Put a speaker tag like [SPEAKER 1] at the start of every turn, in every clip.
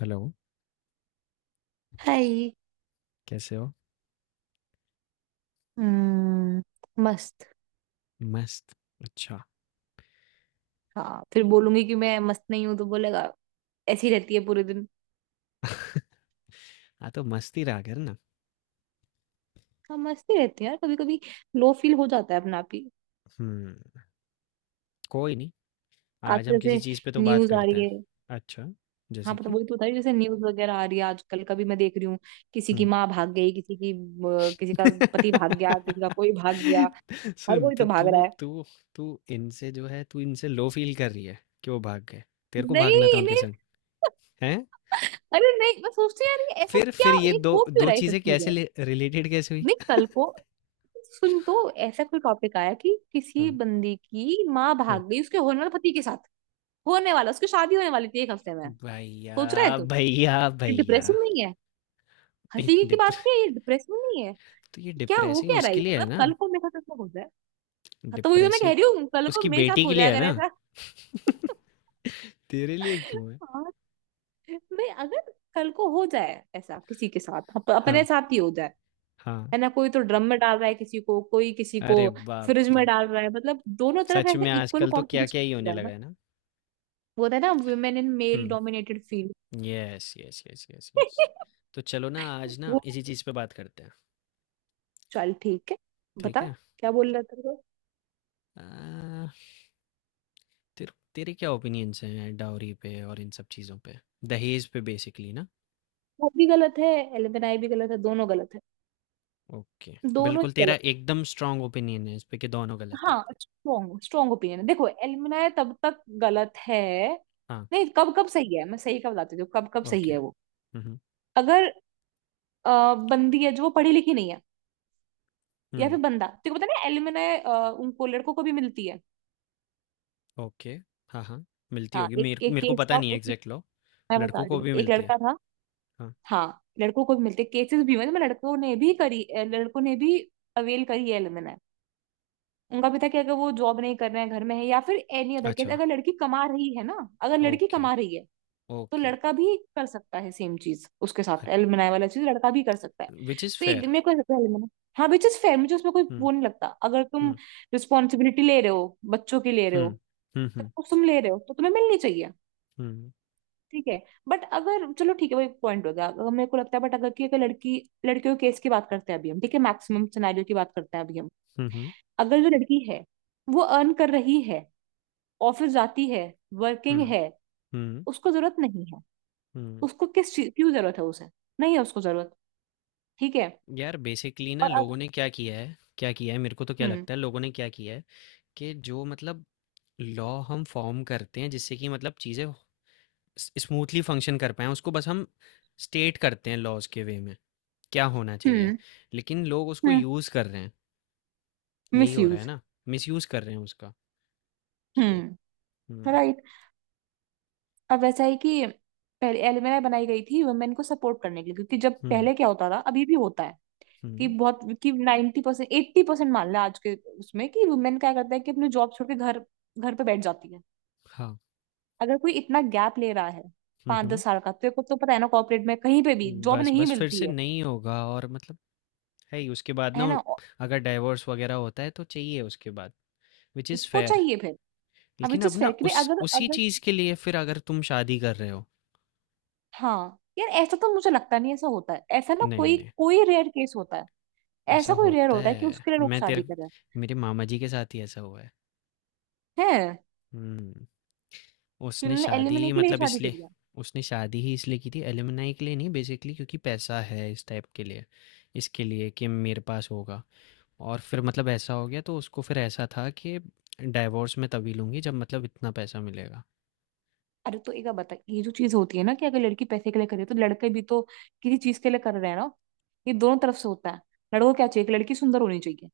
[SPEAKER 1] Hello,
[SPEAKER 2] hi.
[SPEAKER 1] कैसे हो?
[SPEAKER 2] हम्म। मस्त।
[SPEAKER 1] मस्त, अच्छा।
[SPEAKER 2] हाँ, फिर बोलूंगी कि मैं मस्त नहीं हूं तो बोलेगा ऐसी रहती है पूरे दिन।
[SPEAKER 1] हाँ, तो मस्ती रहा कर ना।
[SPEAKER 2] हाँ, मस्त ही रहती है यार कभी कभी। लो फील हो जाता है अपना आप ही।
[SPEAKER 1] हुँ, कोई नहीं, आज हम
[SPEAKER 2] आजकल जैसे
[SPEAKER 1] किसी चीज़ पे तो बात
[SPEAKER 2] न्यूज आ
[SPEAKER 1] करते
[SPEAKER 2] रही
[SPEAKER 1] हैं।
[SPEAKER 2] है।
[SPEAKER 1] अच्छा,
[SPEAKER 2] हाँ,
[SPEAKER 1] जैसे
[SPEAKER 2] पता
[SPEAKER 1] कि?
[SPEAKER 2] वही तो बता रही हूँ, जैसे न्यूज वगैरह आ रही है आजकल कभी मैं देख रही हूँ। किसी की
[SPEAKER 1] हुँ।
[SPEAKER 2] माँ भाग गई किसी की किसी का पति भाग गया किसी का कोई भाग गया। हर
[SPEAKER 1] सुन,
[SPEAKER 2] कोई
[SPEAKER 1] तो
[SPEAKER 2] तो भाग
[SPEAKER 1] तू
[SPEAKER 2] रहा है।
[SPEAKER 1] तू तू इनसे जो है, तू इनसे लो फ़ील कर रही है कि वो भाग गए। तेरे को
[SPEAKER 2] नहीं,
[SPEAKER 1] भागना था उनके
[SPEAKER 2] नहीं।
[SPEAKER 1] संग, हैं?
[SPEAKER 2] अरे नहीं, मैं सोचती हूँ यार ये ऐसा
[SPEAKER 1] फिर
[SPEAKER 2] क्या,
[SPEAKER 1] ये
[SPEAKER 2] ये
[SPEAKER 1] 2
[SPEAKER 2] हो क्यों
[SPEAKER 1] 2
[SPEAKER 2] रहा है ये सब
[SPEAKER 1] चीज़ें कैसे
[SPEAKER 2] चीजें।
[SPEAKER 1] ले रिलेटेड कैसे हुई?
[SPEAKER 2] नहीं, कल को सुन, तो ऐसा कोई टॉपिक आया कि किसी
[SPEAKER 1] हाँ,
[SPEAKER 2] बंदी की माँ
[SPEAKER 1] हाँ।
[SPEAKER 2] भाग गई उसके होने वाले पति के साथ। होने वाला, उसकी शादी होने वाली थी एक हफ्ते में। सोच रहा है
[SPEAKER 1] भैया,
[SPEAKER 2] तू ये
[SPEAKER 1] भैया, भैया।
[SPEAKER 2] डिप्रेसिंग नहीं है।
[SPEAKER 1] ए
[SPEAKER 2] हंसी की बात
[SPEAKER 1] डिप
[SPEAKER 2] नहीं है, ये डिप्रेसिंग नहीं है।
[SPEAKER 1] तो ये
[SPEAKER 2] क्या हो
[SPEAKER 1] डिप्रेसिंग
[SPEAKER 2] क्या रहा है
[SPEAKER 1] उसके
[SPEAKER 2] ये?
[SPEAKER 1] लिए है
[SPEAKER 2] मतलब
[SPEAKER 1] ना।
[SPEAKER 2] कल को मेरे साथ ऐसा हो जाए। हाँ, तो वही तो मैं कह
[SPEAKER 1] डिप्रेसिंग
[SPEAKER 2] रही हूँ, कल को
[SPEAKER 1] उसकी
[SPEAKER 2] मेरे साथ
[SPEAKER 1] बेटी
[SPEAKER 2] हो
[SPEAKER 1] के लिए है
[SPEAKER 2] जाएगा
[SPEAKER 1] ना,
[SPEAKER 2] ऐसा।
[SPEAKER 1] तेरे लिए क्यों है?
[SPEAKER 2] हाँ, मैं अगर कल को हो जाए ऐसा किसी के साथ, अपने
[SPEAKER 1] हाँ,
[SPEAKER 2] साथ ही हो जाए।
[SPEAKER 1] हाँ।
[SPEAKER 2] है ना, कोई तो ड्रम में डाल रहा है किसी को, कोई किसी को
[SPEAKER 1] अरे
[SPEAKER 2] फ्रिज
[SPEAKER 1] बाप
[SPEAKER 2] में
[SPEAKER 1] रे,
[SPEAKER 2] डाल रहा है। मतलब दोनों तरफ
[SPEAKER 1] सच
[SPEAKER 2] ऐसे
[SPEAKER 1] में
[SPEAKER 2] इक्वल
[SPEAKER 1] आजकल तो क्या क्या
[SPEAKER 2] कंपटीशन
[SPEAKER 1] ही
[SPEAKER 2] हो
[SPEAKER 1] होने
[SPEAKER 2] रहा है ना।
[SPEAKER 1] लगा है ना।
[SPEAKER 2] वो था ना women in male
[SPEAKER 1] hmm,
[SPEAKER 2] dominated field.
[SPEAKER 1] Yes yes yes yes yes. तो चलो ना आज ना
[SPEAKER 2] वो
[SPEAKER 1] इसी चीज़ पे बात करते हैं।
[SPEAKER 2] चल ठीक है।
[SPEAKER 1] ठीक
[SPEAKER 2] बता
[SPEAKER 1] है।
[SPEAKER 2] क्या बोल रहा था वो।
[SPEAKER 1] आ, तेरे तेरे क्या ओपिनियंस हैं डाउरी पे और इन सब चीज़ों पे, दहेज पे बेसिकली ना।
[SPEAKER 2] वो भी गलत है, एलुमनाई भी गलत है, दोनों गलत है।
[SPEAKER 1] ओके,
[SPEAKER 2] दोनों ही
[SPEAKER 1] बिल्कुल तेरा
[SPEAKER 2] गलत
[SPEAKER 1] एकदम स्ट्रांग ओपिनियन है इस पे कि दोनों
[SPEAKER 2] है।
[SPEAKER 1] गलत है।
[SPEAKER 2] हाँ, स्ट्रॉन्ग स्ट्रॉन्ग ओपिनियन है। देखो, एलुमनाई तब तक गलत है,
[SPEAKER 1] हाँ,
[SPEAKER 2] नहीं, कब कब सही है मैं सही का बताती हूँ, कब कब सही
[SPEAKER 1] ओके।
[SPEAKER 2] है वो।
[SPEAKER 1] हम्म,
[SPEAKER 2] अगर बंदी है जो वो पढ़ी लिखी नहीं है, या
[SPEAKER 1] हम्म।
[SPEAKER 2] फिर बंदा, तेरे को पता ना एलुमनाय उनको लड़कों को भी मिलती है।
[SPEAKER 1] ओके, हाँ, हाँ, मिलती
[SPEAKER 2] हाँ
[SPEAKER 1] होगी, मेरे
[SPEAKER 2] एक एक
[SPEAKER 1] मेरे को
[SPEAKER 2] केस
[SPEAKER 1] पता
[SPEAKER 2] था
[SPEAKER 1] नहीं है
[SPEAKER 2] उस,
[SPEAKER 1] एग्ज़ैक्ट लॉ।
[SPEAKER 2] मैं बता
[SPEAKER 1] लड़कों
[SPEAKER 2] रही
[SPEAKER 1] को
[SPEAKER 2] हूँ,
[SPEAKER 1] भी
[SPEAKER 2] एक
[SPEAKER 1] मिलती है।
[SPEAKER 2] लड़का था।
[SPEAKER 1] हाँ,
[SPEAKER 2] हाँ, लड़कों को भी मिलते केसेस भी हुए हैं, मतलब लड़कों ने भी करी लड़कों ने भी अवेल करी है एलुमनाय। उनका भी था कि अगर वो जॉब नहीं कर रहे हैं घर में है या फिर एनी अदर केस,
[SPEAKER 1] अच्छा,
[SPEAKER 2] अगर लड़की कमा रही है ना, अगर लड़की
[SPEAKER 1] ओके,
[SPEAKER 2] कमा रही है तो
[SPEAKER 1] ओके।
[SPEAKER 2] लड़का भी कर सकता है सेम चीज उसके
[SPEAKER 1] ह,
[SPEAKER 2] साथ, एलुमनाय वाला चीज लड़का भी कर सकता है।
[SPEAKER 1] व्हिच इज़
[SPEAKER 2] तो एक
[SPEAKER 1] फेयर।
[SPEAKER 2] मेरे को ऐसा लगता है हाँ, विच इज फेयर, मुझे उसमें कोई
[SPEAKER 1] हुँ,
[SPEAKER 2] वो नहीं लगता। अगर तुम
[SPEAKER 1] हुँ,
[SPEAKER 2] रिस्पॉन्सिबिलिटी ले रहे हो, बच्चों की ले रहे
[SPEAKER 1] हुँ,
[SPEAKER 2] हो,
[SPEAKER 1] हुँ,
[SPEAKER 2] सब
[SPEAKER 1] हुँ,
[SPEAKER 2] कुछ तुम ले रहे हो तो तुम्हें मिलनी चाहिए।
[SPEAKER 1] हुँ,
[SPEAKER 2] ठीक है। बट अगर, चलो ठीक है वही पॉइंट हो गया, अगर मेरे को लगता है, बट अगर कि अगर लड़की, लड़कियों के केस की बात करते हैं अभी हम, ठीक है मैक्सिमम सिनेरियो की बात करते हैं अभी हम।
[SPEAKER 1] हुँ, हुँ,
[SPEAKER 2] अगर जो लड़की है, वो अर्न कर रही है, ऑफिस जाती है, वर्किंग
[SPEAKER 1] हुँ,
[SPEAKER 2] है,
[SPEAKER 1] हुँ,
[SPEAKER 2] उसको जरूरत नहीं है।
[SPEAKER 1] हुँ।
[SPEAKER 2] उसको किस चीज क्यों जरूरत है, उसे नहीं है उसको जरूरत। ठीक है।
[SPEAKER 1] यार बेसिकली ना
[SPEAKER 2] और अब
[SPEAKER 1] लोगों ने क्या किया है क्या किया है, मेरे को तो क्या
[SPEAKER 2] हम्म।
[SPEAKER 1] लगता है लोगों ने क्या किया है कि जो मतलब लॉ हम फॉर्म करते हैं जिससे कि मतलब चीज़ें स स्मूथली फंक्शन कर पाएँ, उसको बस हम स्टेट करते हैं लॉज़ के वे में, क्या होना चाहिए,
[SPEAKER 2] हम्म।
[SPEAKER 1] लेकिन लोग उसको
[SPEAKER 2] हम्म।
[SPEAKER 1] यूज़ कर रहे हैं। यही
[SPEAKER 2] मिस
[SPEAKER 1] हो रहा है
[SPEAKER 2] यूज।
[SPEAKER 1] ना, मिसयूज कर रहे हैं उसका, उसको।
[SPEAKER 2] हम्म।
[SPEAKER 1] हम्म,
[SPEAKER 2] राइट। अब वैसा है कि पहले एलएमआई बनाई गई थी वुमेन को सपोर्ट करने के लिए, क्योंकि जब
[SPEAKER 1] हम्म,
[SPEAKER 2] पहले क्या होता था, अभी भी होता है, कि
[SPEAKER 1] हम्म,
[SPEAKER 2] बहुत कि 90% परसेंट एट्टी परसेंट मान लें आज के, उसमें कि वुमेन क्या करता है कि अपनी जॉब छोड़ के घर, घर पे बैठ जाती है।
[SPEAKER 1] हाँ,
[SPEAKER 2] अगर कोई इतना गैप ले रहा है पांच
[SPEAKER 1] हम्म,
[SPEAKER 2] दस साल का, तो पता है ना कॉर्पोरेट में कहीं पे भी
[SPEAKER 1] हम्म,
[SPEAKER 2] जॉब
[SPEAKER 1] बस
[SPEAKER 2] नहीं
[SPEAKER 1] बस फिर
[SPEAKER 2] मिलती
[SPEAKER 1] से
[SPEAKER 2] है।
[SPEAKER 1] नहीं होगा और मतलब है ही उसके बाद ना।
[SPEAKER 2] है ना, और
[SPEAKER 1] अगर डाइवोर्स वगैरह होता है तो चाहिए उसके बाद, विच इज़
[SPEAKER 2] उसको
[SPEAKER 1] फेयर।
[SPEAKER 2] चाहिए फिर। अब
[SPEAKER 1] लेकिन
[SPEAKER 2] विच
[SPEAKER 1] अब
[SPEAKER 2] इज
[SPEAKER 1] ना
[SPEAKER 2] फेयर कि भाई,
[SPEAKER 1] उस,
[SPEAKER 2] अगर
[SPEAKER 1] उसी
[SPEAKER 2] अगर,
[SPEAKER 1] चीज़ के लिए फिर अगर तुम शादी कर रहे हो।
[SPEAKER 2] हाँ यार ऐसा तो मुझे लगता नहीं, ऐसा होता है, ऐसा ना,
[SPEAKER 1] नहीं
[SPEAKER 2] कोई
[SPEAKER 1] नहीं,
[SPEAKER 2] कोई रेयर केस होता है।
[SPEAKER 1] ऐसा
[SPEAKER 2] ऐसा कोई रेयर
[SPEAKER 1] होता
[SPEAKER 2] होता है कि
[SPEAKER 1] है,
[SPEAKER 2] उसके लिए लोग
[SPEAKER 1] मैं
[SPEAKER 2] शादी
[SPEAKER 1] तेरे,
[SPEAKER 2] करें।
[SPEAKER 1] मेरे मामा जी के साथ ही ऐसा हुआ है।
[SPEAKER 2] हैं,
[SPEAKER 1] हुँ। उसने
[SPEAKER 2] तुमने
[SPEAKER 1] शादी
[SPEAKER 2] एलिमनी के लिए
[SPEAKER 1] मतलब
[SPEAKER 2] शादी
[SPEAKER 1] इसलिए,
[SPEAKER 2] करी है।
[SPEAKER 1] उसने शादी ही इसलिए की थी एलुमनाई के लिए नहीं, बेसिकली क्योंकि पैसा है, इस टाइप के लिए, इसके लिए कि मेरे पास होगा। और फिर मतलब ऐसा हो गया तो उसको फिर ऐसा था कि डाइवोर्स मैं तभी लूँगी जब मतलब इतना पैसा मिलेगा।
[SPEAKER 2] अरे तो एक बात बता, ये जो चीज होती है ना कि अगर लड़की पैसे के लिए करे तो लड़के भी तो किसी चीज के लिए कर रहे हैं ना, ये दोनों तरफ से होता है। लड़कों को क्या चाहिए कि लड़की सुंदर होनी चाहिए,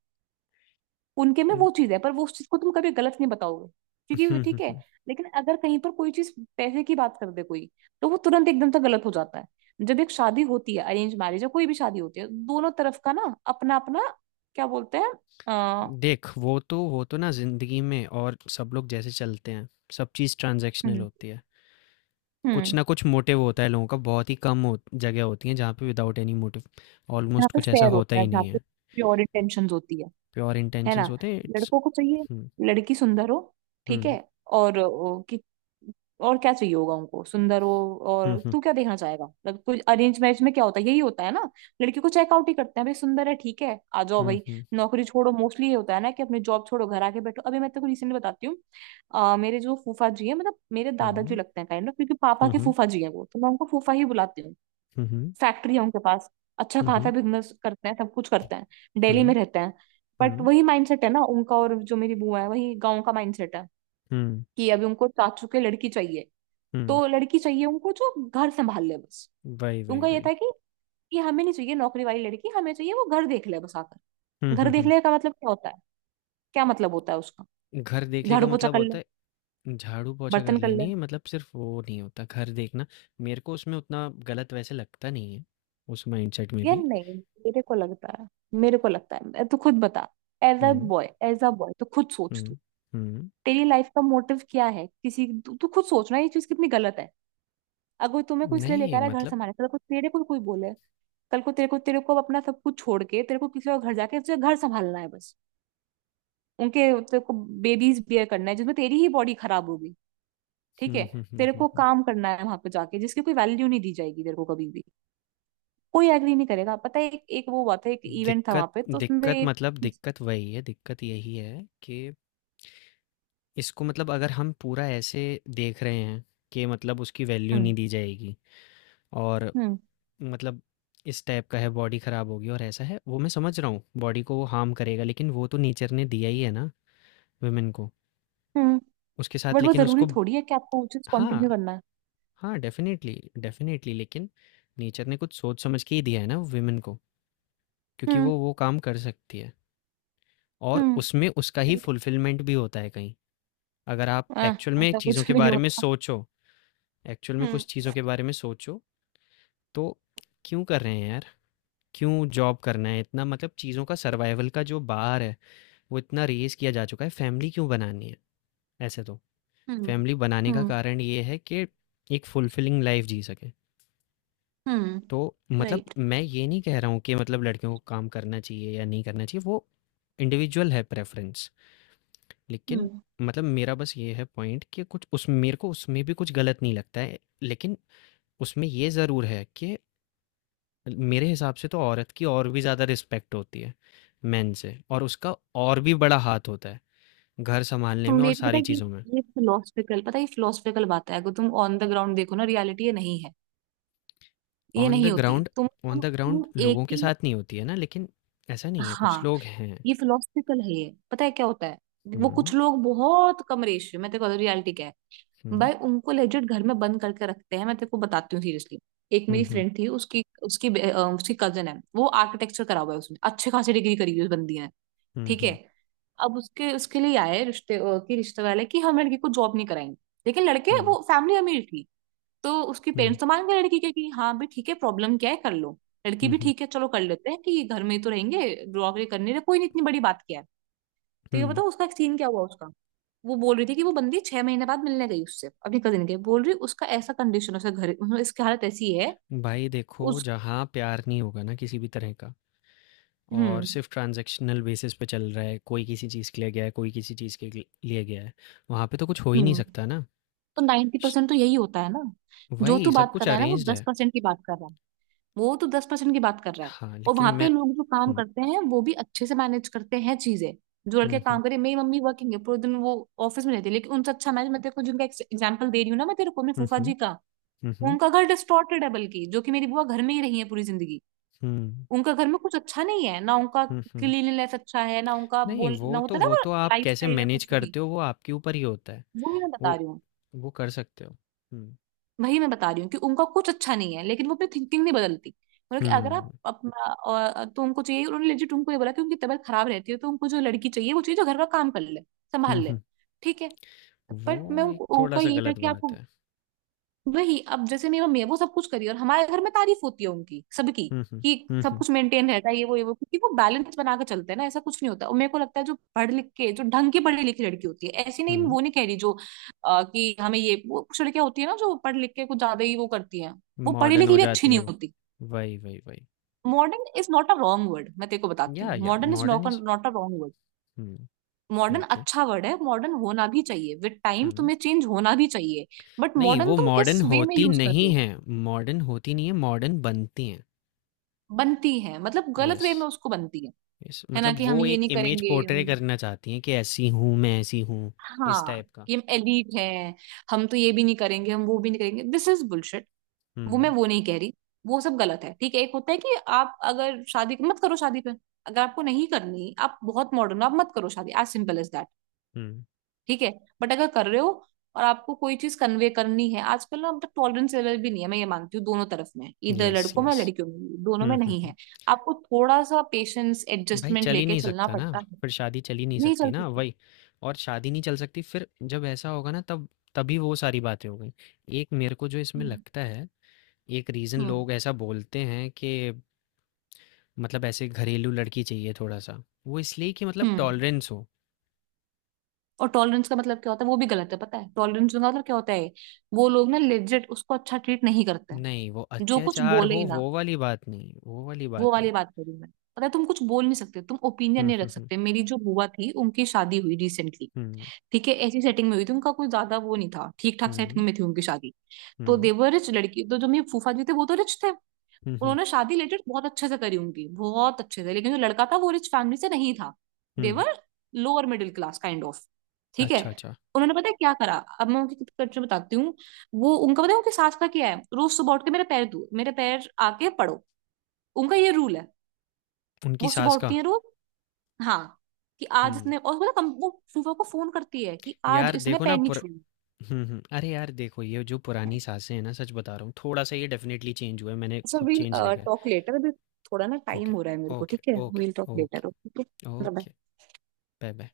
[SPEAKER 2] उनके में
[SPEAKER 1] हुँ,
[SPEAKER 2] वो चीज है, पर वो उस चीज को तुम कभी गलत नहीं बताओगे क्योंकि वो
[SPEAKER 1] हुँ, हुँ,
[SPEAKER 2] ठीक है।
[SPEAKER 1] हुँ।
[SPEAKER 2] लेकिन अगर कहीं पर कोई चीज पैसे की बात कर दे कोई, तो वो तुरंत एकदम से गलत हो जाता है। जब एक शादी होती है, अरेंज मैरिज या कोई भी शादी होती है, दोनों तरफ का ना अपना अपना क्या बोलते हैं अ,
[SPEAKER 1] देख, वो तो ना ज़िंदगी में और सब लोग जैसे चलते हैं, सब चीज़ ट्रांज़ैक्शनल
[SPEAKER 2] हम्म।
[SPEAKER 1] होती है। कुछ
[SPEAKER 2] हम्म।
[SPEAKER 1] ना कुछ मोटिव होता है लोगों का, बहुत ही कम हो जगह होती है जहाँ पे विदाउट एनी मोटिव
[SPEAKER 2] यहाँ
[SPEAKER 1] ऑलमोस्ट
[SPEAKER 2] पे
[SPEAKER 1] कुछ ऐसा
[SPEAKER 2] फेयर
[SPEAKER 1] होता
[SPEAKER 2] होता है
[SPEAKER 1] ही
[SPEAKER 2] जहाँ
[SPEAKER 1] नहीं
[SPEAKER 2] पे
[SPEAKER 1] है।
[SPEAKER 2] प्योर इंटेंशंस होती है
[SPEAKER 1] प्योर
[SPEAKER 2] है
[SPEAKER 1] इंटेंशंस
[SPEAKER 2] ना।
[SPEAKER 1] होते हैं, इट्स,
[SPEAKER 2] लड़कों को चाहिए
[SPEAKER 1] हम्म,
[SPEAKER 2] लड़की सुंदर हो, ठीक
[SPEAKER 1] हम्म,
[SPEAKER 2] है। और कि और क्या चाहिए होगा उनको, सुंदर हो। और
[SPEAKER 1] हम्म,
[SPEAKER 2] तू क्या देखना चाहेगा, मतलब कुछ अरेंज मैरिज में क्या होता है, यही होता है ना। लड़की को चेकआउट ही करते हैं भाई, सुंदर है, ठीक है आ जाओ
[SPEAKER 1] हम्म,
[SPEAKER 2] भाई,
[SPEAKER 1] हम्म,
[SPEAKER 2] नौकरी छोड़ो। मोस्टली ये होता है ना कि अपनी जॉब छोड़ो, घर आके बैठो। अभी मैं तेरे को रिसेंटली बताती हूँ, मेरे जो फूफा जी है, मतलब मेरे दादाजी
[SPEAKER 1] हम्म,
[SPEAKER 2] लगते हैं काइंड ऑफ, क्योंकि पापा के
[SPEAKER 1] हम्म,
[SPEAKER 2] फूफा जी हैं वो, तो मैं उनको फूफा ही बुलाती हूँ।
[SPEAKER 1] हम्म,
[SPEAKER 2] फैक्ट्री है उनके पास, अच्छा
[SPEAKER 1] हम्म, हम्म, हम्म,
[SPEAKER 2] खासा बिजनेस करते हैं, सब कुछ करते हैं। दिल्ली में
[SPEAKER 1] हम्म,
[SPEAKER 2] रहते हैं, बट
[SPEAKER 1] हम्म,
[SPEAKER 2] वही माइंडसेट है ना उनका, और जो मेरी बुआ है वही गांव का माइंडसेट है।
[SPEAKER 1] हम्म,
[SPEAKER 2] कि अभी उनको चाचू के लड़की चाहिए,
[SPEAKER 1] हम्म,
[SPEAKER 2] तो लड़की चाहिए उनको जो घर संभाल ले बस।
[SPEAKER 1] वही वही
[SPEAKER 2] उनका ये
[SPEAKER 1] वही,
[SPEAKER 2] था कि ये हमें नहीं चाहिए नौकरी वाली लड़की, हमें चाहिए वो घर देख ले बस आकर।
[SPEAKER 1] हम्म, हम्म,
[SPEAKER 2] घर देख
[SPEAKER 1] हम्म।
[SPEAKER 2] ले का मतलब क्या होता है, क्या मतलब होता है उसका,
[SPEAKER 1] घर देखने का
[SPEAKER 2] झाड़ू पोछा
[SPEAKER 1] मतलब
[SPEAKER 2] कर
[SPEAKER 1] होता
[SPEAKER 2] ले,
[SPEAKER 1] है झाड़ू पोछा कर
[SPEAKER 2] बर्तन कर ले।
[SPEAKER 1] लेनी, मतलब सिर्फ वो नहीं होता घर देखना। मेरे को उसमें उतना गलत वैसे लगता नहीं है, उस माइंडसेट में
[SPEAKER 2] यार
[SPEAKER 1] भी।
[SPEAKER 2] नहीं, मेरे को लगता है, मेरे को लगता है तू खुद बता, as a
[SPEAKER 1] hmm,
[SPEAKER 2] boy, as a boy तो खुद सोच तू।
[SPEAKER 1] हम्म, हम्म,
[SPEAKER 2] तेरी लाइफ का मोटिव क्या है किसी, तू, तू खुद सोचना ये चीज कितनी गलत है। अगर तुम्हें को इसलिए
[SPEAKER 1] नहीं
[SPEAKER 2] लेकर आया घर
[SPEAKER 1] मतलब,
[SPEAKER 2] संभालने, कल को तेरे को कोई बोले, कल को तेरे को, तेरे को अपना सब कुछ छोड़ के तेरे को किसी और घर जाके तुझे घर संभालना है बस, उनके। तेरे को बेबीज बियर करना है जिसमें तेरी ही बॉडी खराब होगी, ठीक
[SPEAKER 1] हम्म,
[SPEAKER 2] है।
[SPEAKER 1] हम्म, हम्म,
[SPEAKER 2] तेरे
[SPEAKER 1] हम्म,
[SPEAKER 2] को काम करना है वहां पे जाके जिसकी कोई वैल्यू नहीं दी जाएगी तेरे को कभी भी, कोई एग्री नहीं करेगा। पता है एक वो हुआ था, एक इवेंट था
[SPEAKER 1] दिक्कत,
[SPEAKER 2] वहां पे तो उसमें
[SPEAKER 1] दिक्कत,
[SPEAKER 2] एक
[SPEAKER 1] मतलब दिक्कत वही है, दिक्कत यही है कि इसको, मतलब अगर हम पूरा ऐसे देख रहे हैं कि मतलब उसकी वैल्यू नहीं
[SPEAKER 2] हम्म।
[SPEAKER 1] दी जाएगी, और
[SPEAKER 2] हम्म।
[SPEAKER 1] मतलब, इस टाइप का है, बॉडी खराब होगी और ऐसा है, वो मैं समझ रहा हूँ, बॉडी को वो हार्म करेगा, लेकिन वो तो नेचर ने दिया ही है ना वुमेन को,
[SPEAKER 2] हम्म।
[SPEAKER 1] उसके साथ,
[SPEAKER 2] बट वो
[SPEAKER 1] लेकिन
[SPEAKER 2] जरूरी
[SPEAKER 1] उसको,
[SPEAKER 2] थोड़ी है कि आपको वो चीज
[SPEAKER 1] हाँ,
[SPEAKER 2] कंटिन्यू करना है।
[SPEAKER 1] हाँ, डेफिनेटली डेफिनेटली लेकिन नेचर ने कुछ सोच समझ के ही दिया है ना वुमेन को, क्योंकि
[SPEAKER 2] हम्म।
[SPEAKER 1] वो काम कर सकती है और
[SPEAKER 2] हम्म।
[SPEAKER 1] उसमें उसका ही
[SPEAKER 2] राइट।
[SPEAKER 1] फुलफिलमेंट भी होता है कहीं, अगर आप
[SPEAKER 2] आह,
[SPEAKER 1] एक्चुअल में
[SPEAKER 2] ऐसा
[SPEAKER 1] चीज़ों
[SPEAKER 2] कुछ
[SPEAKER 1] के
[SPEAKER 2] नहीं
[SPEAKER 1] बारे में
[SPEAKER 2] होता।
[SPEAKER 1] सोचो, एक्चुअल में
[SPEAKER 2] हम्म।
[SPEAKER 1] कुछ चीज़ों के बारे में सोचो, तो क्यों कर रहे हैं यार? क्यों जॉब करना है इतना, मतलब चीज़ों का सर्वाइवल का जो बार है, वो इतना रेज़ किया जा चुका है, फैमिली क्यों बनानी है? ऐसे तो,
[SPEAKER 2] हम्म।
[SPEAKER 1] फैमिली बनाने का
[SPEAKER 2] हम्म।
[SPEAKER 1] कारण ये है कि एक फुलफिलिंग लाइफ़ जी सकें।
[SPEAKER 2] हम्म।
[SPEAKER 1] तो मतलब
[SPEAKER 2] राइट।
[SPEAKER 1] मैं ये नहीं कह रहा हूँ कि मतलब लड़कियों को काम करना चाहिए या नहीं करना चाहिए, वो इंडिविजुअल है प्रेफ़रेंस। लेकिन
[SPEAKER 2] हम्म।
[SPEAKER 1] मतलब मेरा बस ये है पॉइंट कि कुछ उस, मेरे को उसमें भी कुछ गलत नहीं लगता है। लेकिन उसमें ये ज़रूर है कि मेरे हिसाब से तो औरत की और भी ज़्यादा रिस्पेक्ट होती है मेन से, और उसका और भी बड़ा हाथ होता है घर संभालने में
[SPEAKER 2] तुम
[SPEAKER 1] और
[SPEAKER 2] एक पता
[SPEAKER 1] सारी
[SPEAKER 2] है कि
[SPEAKER 1] चीज़ों में।
[SPEAKER 2] ये फिलोसफिकल, पता है ये फिलोसफिकल बात है, अगर तुम ऑन द ग्राउंड देखो ना, रियलिटी ये नहीं है, ये
[SPEAKER 1] ऑन द
[SPEAKER 2] नहीं होती है।
[SPEAKER 1] ग्राउंड,
[SPEAKER 2] तुम
[SPEAKER 1] ऑन
[SPEAKER 2] तुम,
[SPEAKER 1] द ग्राउंड
[SPEAKER 2] तुम एक
[SPEAKER 1] लोगों के
[SPEAKER 2] ही,
[SPEAKER 1] साथ नहीं होती है ना, लेकिन ऐसा नहीं है, कुछ
[SPEAKER 2] हाँ,
[SPEAKER 1] लोग हैं।
[SPEAKER 2] ये फिलोसफिकल है, ये पता है क्या होता है। वो कुछ
[SPEAKER 1] हुँ,
[SPEAKER 2] लोग बहुत कम रेशियो, मैं तेरे को रियलिटी क्या है,
[SPEAKER 1] हुँ,
[SPEAKER 2] भाई उनको लेजिट घर में बंद करके रखते हैं, मैं तेरे को बताती हूँ सीरियसली। एक
[SPEAKER 1] हुँ,
[SPEAKER 2] मेरी
[SPEAKER 1] हुँ,
[SPEAKER 2] फ्रेंड थी, उसकी उसकी बे- अ, उसकी कजन है, वो आर्किटेक्चर करा हुआ है, उसने अच्छे खासी डिग्री करी हुई है उस बंदी ने,
[SPEAKER 1] हुँ,
[SPEAKER 2] ठीक है।
[SPEAKER 1] हुँ,
[SPEAKER 2] अब उसके उसके लिए आए रिश्ते, कि रिश्ते वाले कि हम लड़की को जॉब नहीं कराएंगे, लेकिन लड़के
[SPEAKER 1] हुँ,
[SPEAKER 2] वो फैमिली अमीर थी, तो उसके
[SPEAKER 1] हुँ,
[SPEAKER 2] पेरेंट्स तो मान गए लड़की के कि हाँ भाई ठीक है प्रॉब्लम क्या है कर लो। लड़की
[SPEAKER 1] हुँ,
[SPEAKER 2] भी
[SPEAKER 1] हुँ,
[SPEAKER 2] ठीक है, चलो कर लेते हैं कि घर में ही तो रहेंगे, नौकरी करने रहे, कोई नहीं, इतनी बड़ी बात क्या है। तो
[SPEAKER 1] हुँ।
[SPEAKER 2] ये बताओ उसका सीन क्या हुआ उसका। वो बोल रही थी कि वो बंदी 6 महीने बाद मिलने गई उससे, अपनी कजिन के बोल रही उसका ऐसा कंडीशन, उसका घर, मतलब इसकी हालत ऐसी है
[SPEAKER 1] भाई देखो,
[SPEAKER 2] उस
[SPEAKER 1] जहाँ प्यार नहीं होगा ना किसी भी तरह का, और
[SPEAKER 2] हम्म।
[SPEAKER 1] सिर्फ ट्रांजैक्शनल बेसिस पे चल रहा है, कोई किसी चीज़ के लिए गया है, कोई किसी चीज़ के लिए गया है, वहाँ पे तो कुछ हो ही नहीं
[SPEAKER 2] हम्म।
[SPEAKER 1] सकता ना।
[SPEAKER 2] तो 90% तो यही होता है ना, जो
[SPEAKER 1] वही,
[SPEAKER 2] तू
[SPEAKER 1] सब
[SPEAKER 2] बात
[SPEAKER 1] कुछ
[SPEAKER 2] कर रहा है ना वो
[SPEAKER 1] अरेंज्ड
[SPEAKER 2] दस
[SPEAKER 1] है।
[SPEAKER 2] परसेंट की बात कर रहा है, वो तो 10% की बात कर रहा है।
[SPEAKER 1] हाँ,
[SPEAKER 2] और
[SPEAKER 1] लेकिन
[SPEAKER 2] वहां पे
[SPEAKER 1] मैं,
[SPEAKER 2] लोग जो काम
[SPEAKER 1] हुँ,
[SPEAKER 2] करते हैं वो भी अच्छे से मैनेज करते हैं चीजें, जो लड़के
[SPEAKER 1] हुँ, हुँ,
[SPEAKER 2] काम करे। मेरी मम्मी वर्किंग है, पूरे दिन वो ऑफिस में रहती है, लेकिन उनसे अच्छा मैनेज, मैं तेरे को जिनका एग्जाम्पल दे रही हूँ ना, मैं तेरे को अपने
[SPEAKER 1] हुँ,
[SPEAKER 2] फूफा
[SPEAKER 1] हुँ,
[SPEAKER 2] जी का,
[SPEAKER 1] हुँ, हुँ,
[SPEAKER 2] उनका घर डिस्टॉर्टेड है, बल्कि जो कि मेरी बुआ घर में ही रही है पूरी जिंदगी,
[SPEAKER 1] हुँ,
[SPEAKER 2] उनका घर में कुछ अच्छा नहीं है ना उनका।
[SPEAKER 1] हुँ, हुँ।
[SPEAKER 2] क्लीनलीनेस अच्छा है ना उनका,
[SPEAKER 1] नहीं,
[SPEAKER 2] बोल
[SPEAKER 1] वो
[SPEAKER 2] ना
[SPEAKER 1] तो
[SPEAKER 2] होता ना
[SPEAKER 1] वो
[SPEAKER 2] वो,
[SPEAKER 1] तो आप
[SPEAKER 2] लाइफ
[SPEAKER 1] कैसे
[SPEAKER 2] स्टाइल या
[SPEAKER 1] मैनेज
[SPEAKER 2] कुछ भी,
[SPEAKER 1] करते हो, वो आपके ऊपर ही होता है।
[SPEAKER 2] वही मैं बता
[SPEAKER 1] वो
[SPEAKER 2] रही हूँ।
[SPEAKER 1] वो कर सकते हो। हुँ,
[SPEAKER 2] वही मैं बता रही हूँ कि उनका कुछ अच्छा नहीं है, लेकिन वो अपनी थिंकिंग नहीं बदलती। मतलब कि अगर
[SPEAKER 1] हुँ,
[SPEAKER 2] आप अपना, और तो उनको चाहिए, उन्होंने लेजिट उनको ये बोला कि उनकी तबीयत खराब रहती है तो उनको जो लड़की चाहिए वो चाहिए जो घर का काम कर ले, संभाल
[SPEAKER 1] हुँ,
[SPEAKER 2] ले,
[SPEAKER 1] हुँ।
[SPEAKER 2] ठीक है। बट मैं
[SPEAKER 1] वो एक
[SPEAKER 2] उनको, उनका
[SPEAKER 1] थोड़ा-सा
[SPEAKER 2] यही था
[SPEAKER 1] गलत
[SPEAKER 2] कि
[SPEAKER 1] बात
[SPEAKER 2] आपको,
[SPEAKER 1] है।
[SPEAKER 2] वही अब जैसे मेरी मम्मी है वो सब कुछ करी और हमारे घर में तारीफ होती है उनकी सबकी
[SPEAKER 1] हुँ, हुँ,
[SPEAKER 2] कि
[SPEAKER 1] हुँ,
[SPEAKER 2] सब
[SPEAKER 1] हुँ,
[SPEAKER 2] कुछ मेंटेन रहता है ये वो ये वो, क्योंकि वो बैलेंस बना के चलते हैं ना, ऐसा कुछ नहीं होता। और मेरे को लगता है जो पढ़ लिख के, जो ढंग की पढ़ी लिखी लड़की होती है, ऐसी नहीं
[SPEAKER 1] हुँ।
[SPEAKER 2] वो नहीं कह रही जो कि हमें ये वो, कुछ लड़कियां होती है ना जो पढ़ लिख के कुछ ज्यादा ही वो करती हैं, वो पढ़ी
[SPEAKER 1] मॉडर्न हो
[SPEAKER 2] लिखी भी अच्छी
[SPEAKER 1] जाती है
[SPEAKER 2] नहीं
[SPEAKER 1] वो।
[SPEAKER 2] होती।
[SPEAKER 1] वही, वही, वही।
[SPEAKER 2] Modern is not a wrong word, मैं तेरे को बताती हूँ,
[SPEAKER 1] या
[SPEAKER 2] modern is
[SPEAKER 1] modern
[SPEAKER 2] not,
[SPEAKER 1] is,
[SPEAKER 2] not a wrong word.
[SPEAKER 1] हुँ,
[SPEAKER 2] मॉडर्न
[SPEAKER 1] ओके।
[SPEAKER 2] अच्छा वर्ड है, मॉडर्न होना भी चाहिए विद टाइम
[SPEAKER 1] हुँ।
[SPEAKER 2] तुम्हें चेंज होना भी चाहिए। बट
[SPEAKER 1] नहीं,
[SPEAKER 2] मॉडर्न
[SPEAKER 1] वो
[SPEAKER 2] तुम किस
[SPEAKER 1] मॉडर्न
[SPEAKER 2] वे में
[SPEAKER 1] होती
[SPEAKER 2] यूज कर रहे
[SPEAKER 1] नहीं
[SPEAKER 2] हो,
[SPEAKER 1] हैं, मॉडर्न होती नहीं है, मॉडर्न बनती हैं।
[SPEAKER 2] बनती है मतलब गलत
[SPEAKER 1] यस।
[SPEAKER 2] वे में उसको, बनती है।
[SPEAKER 1] इस
[SPEAKER 2] है ना
[SPEAKER 1] मतलब
[SPEAKER 2] कि
[SPEAKER 1] वो
[SPEAKER 2] हम ये
[SPEAKER 1] एक
[SPEAKER 2] नहीं
[SPEAKER 1] इमेज
[SPEAKER 2] करेंगे
[SPEAKER 1] पोर्ट्रे
[SPEAKER 2] हम,
[SPEAKER 1] करना चाहती हैं कि ऐसी हूँ, मैं ऐसी हूँ, इस
[SPEAKER 2] हाँ
[SPEAKER 1] टाइप का।
[SPEAKER 2] कि हम एलीट हैं, हम तो ये भी नहीं करेंगे हम वो भी नहीं करेंगे, दिस इज बुलशिट, वो मैं
[SPEAKER 1] हुँ,
[SPEAKER 2] वो नहीं कह रही। वो सब गलत है, ठीक है। एक होता है कि आप अगर शादी मत करो, शादी पे अगर आपको नहीं करनी, आप बहुत मॉडर्न आप मत करो शादी, एज सिंपल एज दैट,
[SPEAKER 1] हुँ।
[SPEAKER 2] ठीक है। बट अगर कर रहे हो और आपको कोई चीज कन्वे करनी है, आजकल ना मतलब टॉलरेंस लेवल भी नहीं है, मैं ये मानती हूँ, दोनों तरफ में, इधर
[SPEAKER 1] यस,
[SPEAKER 2] लड़कों में
[SPEAKER 1] यस।
[SPEAKER 2] लड़कियों में भी, दोनों
[SPEAKER 1] हुँ,
[SPEAKER 2] में
[SPEAKER 1] हुँ,
[SPEAKER 2] नहीं
[SPEAKER 1] हुँ।
[SPEAKER 2] है। आपको थोड़ा सा पेशेंस,
[SPEAKER 1] भाई
[SPEAKER 2] एडजस्टमेंट
[SPEAKER 1] चल ही
[SPEAKER 2] लेके
[SPEAKER 1] नहीं
[SPEAKER 2] चलना
[SPEAKER 1] सकता ना,
[SPEAKER 2] पड़ता है।
[SPEAKER 1] फिर शादी चल ही नहीं
[SPEAKER 2] नहीं
[SPEAKER 1] सकती
[SPEAKER 2] चल
[SPEAKER 1] ना,
[SPEAKER 2] सकते।
[SPEAKER 1] वही। और शादी नहीं चल सकती, फिर जब ऐसा होगा ना, तब तभी वो सारी बातें हो गई। एक मेरे को जो इसमें
[SPEAKER 2] हम्म।
[SPEAKER 1] लगता है, एक रीज़न
[SPEAKER 2] हम्म।
[SPEAKER 1] लोग ऐसा बोलते हैं कि मतलब ऐसे घरेलू लड़की चाहिए थोड़ा-सा, वो इसलिए कि मतलब
[SPEAKER 2] हम्म।
[SPEAKER 1] टॉलरेंस हो।
[SPEAKER 2] और टॉलरेंस का मतलब क्या होता है, वो भी गलत है। पता है टॉलरेंस का मतलब क्या होता है, वो लोग ना लेजिट उसको अच्छा ट्रीट नहीं करते हैं,
[SPEAKER 1] नहीं, वो
[SPEAKER 2] जो कुछ
[SPEAKER 1] अत्याचार
[SPEAKER 2] बोले
[SPEAKER 1] हो
[SPEAKER 2] ही ना,
[SPEAKER 1] वो वाली बात नहीं, वो वाली
[SPEAKER 2] वो
[SPEAKER 1] बात नहीं।
[SPEAKER 2] वाली बात करूं मैं, पता है, तुम कुछ बोल नहीं सकते, तुम ओपिनियन
[SPEAKER 1] हुँ,
[SPEAKER 2] नहीं
[SPEAKER 1] हुँ,
[SPEAKER 2] रख
[SPEAKER 1] हुँ।
[SPEAKER 2] सकते। मेरी जो बुआ थी उनकी शादी हुई रिसेंटली,
[SPEAKER 1] हुँ।
[SPEAKER 2] ठीक है, ऐसी सेटिंग में हुई थी, उनका कोई ज्यादा वो नहीं था, ठीक ठाक
[SPEAKER 1] हुँ,
[SPEAKER 2] सेटिंग में थी उनकी शादी। तो
[SPEAKER 1] हुँ।
[SPEAKER 2] देवर, रिच लड़की, तो जो मेरे फूफा जी थे वो तो रिच थे,
[SPEAKER 1] हुँ, हुँ,
[SPEAKER 2] उन्होंने शादी रिलेटेड बहुत अच्छे से करी, उनकी बहुत अच्छे से, लेकिन जो लड़का था वो रिच फैमिली से नहीं था।
[SPEAKER 1] हुँ।
[SPEAKER 2] They were, lower middle class kind of, ठीक है।
[SPEAKER 1] अच्छा, अच्छा।
[SPEAKER 2] उन्होंने पता है क्या करा, अब मैं उनकी कल्चर बताती हूँ, वो उनका, पता है उनकी सास का क्या है, रोज सुबह उठ के मेरे पैर धो, मेरे पैर आके पढ़ो, उनका ये रूल है।
[SPEAKER 1] उनकी
[SPEAKER 2] वो सुबह
[SPEAKER 1] सास का?
[SPEAKER 2] उठती है रोज, हाँ, कि आज
[SPEAKER 1] हुँ।
[SPEAKER 2] इसने, और पता है, कम वो फूफा को फोन करती है कि आज
[SPEAKER 1] यार
[SPEAKER 2] इसने
[SPEAKER 1] देखो ना
[SPEAKER 2] पैर नहीं
[SPEAKER 1] पुर,
[SPEAKER 2] छुए।
[SPEAKER 1] हुँ, हुँ। अरे यार देखो, ये जो पुरानी सासें हैं ना, सच बता रहा हूँ, थोड़ा-सा ये डेफ़िनेटली चेंज हुआ है। मैंने
[SPEAKER 2] सो
[SPEAKER 1] खुद
[SPEAKER 2] वील
[SPEAKER 1] चेंज देखा है।
[SPEAKER 2] टॉक लेटर अभी, थोड़ा ना टाइम
[SPEAKER 1] ओके,
[SPEAKER 2] हो रहा है मेरे को,
[SPEAKER 1] ओके,
[SPEAKER 2] ठीक है
[SPEAKER 1] okay,
[SPEAKER 2] we'll talk
[SPEAKER 1] okay,
[SPEAKER 2] later,
[SPEAKER 1] okay.
[SPEAKER 2] Okay.
[SPEAKER 1] Bye-bye.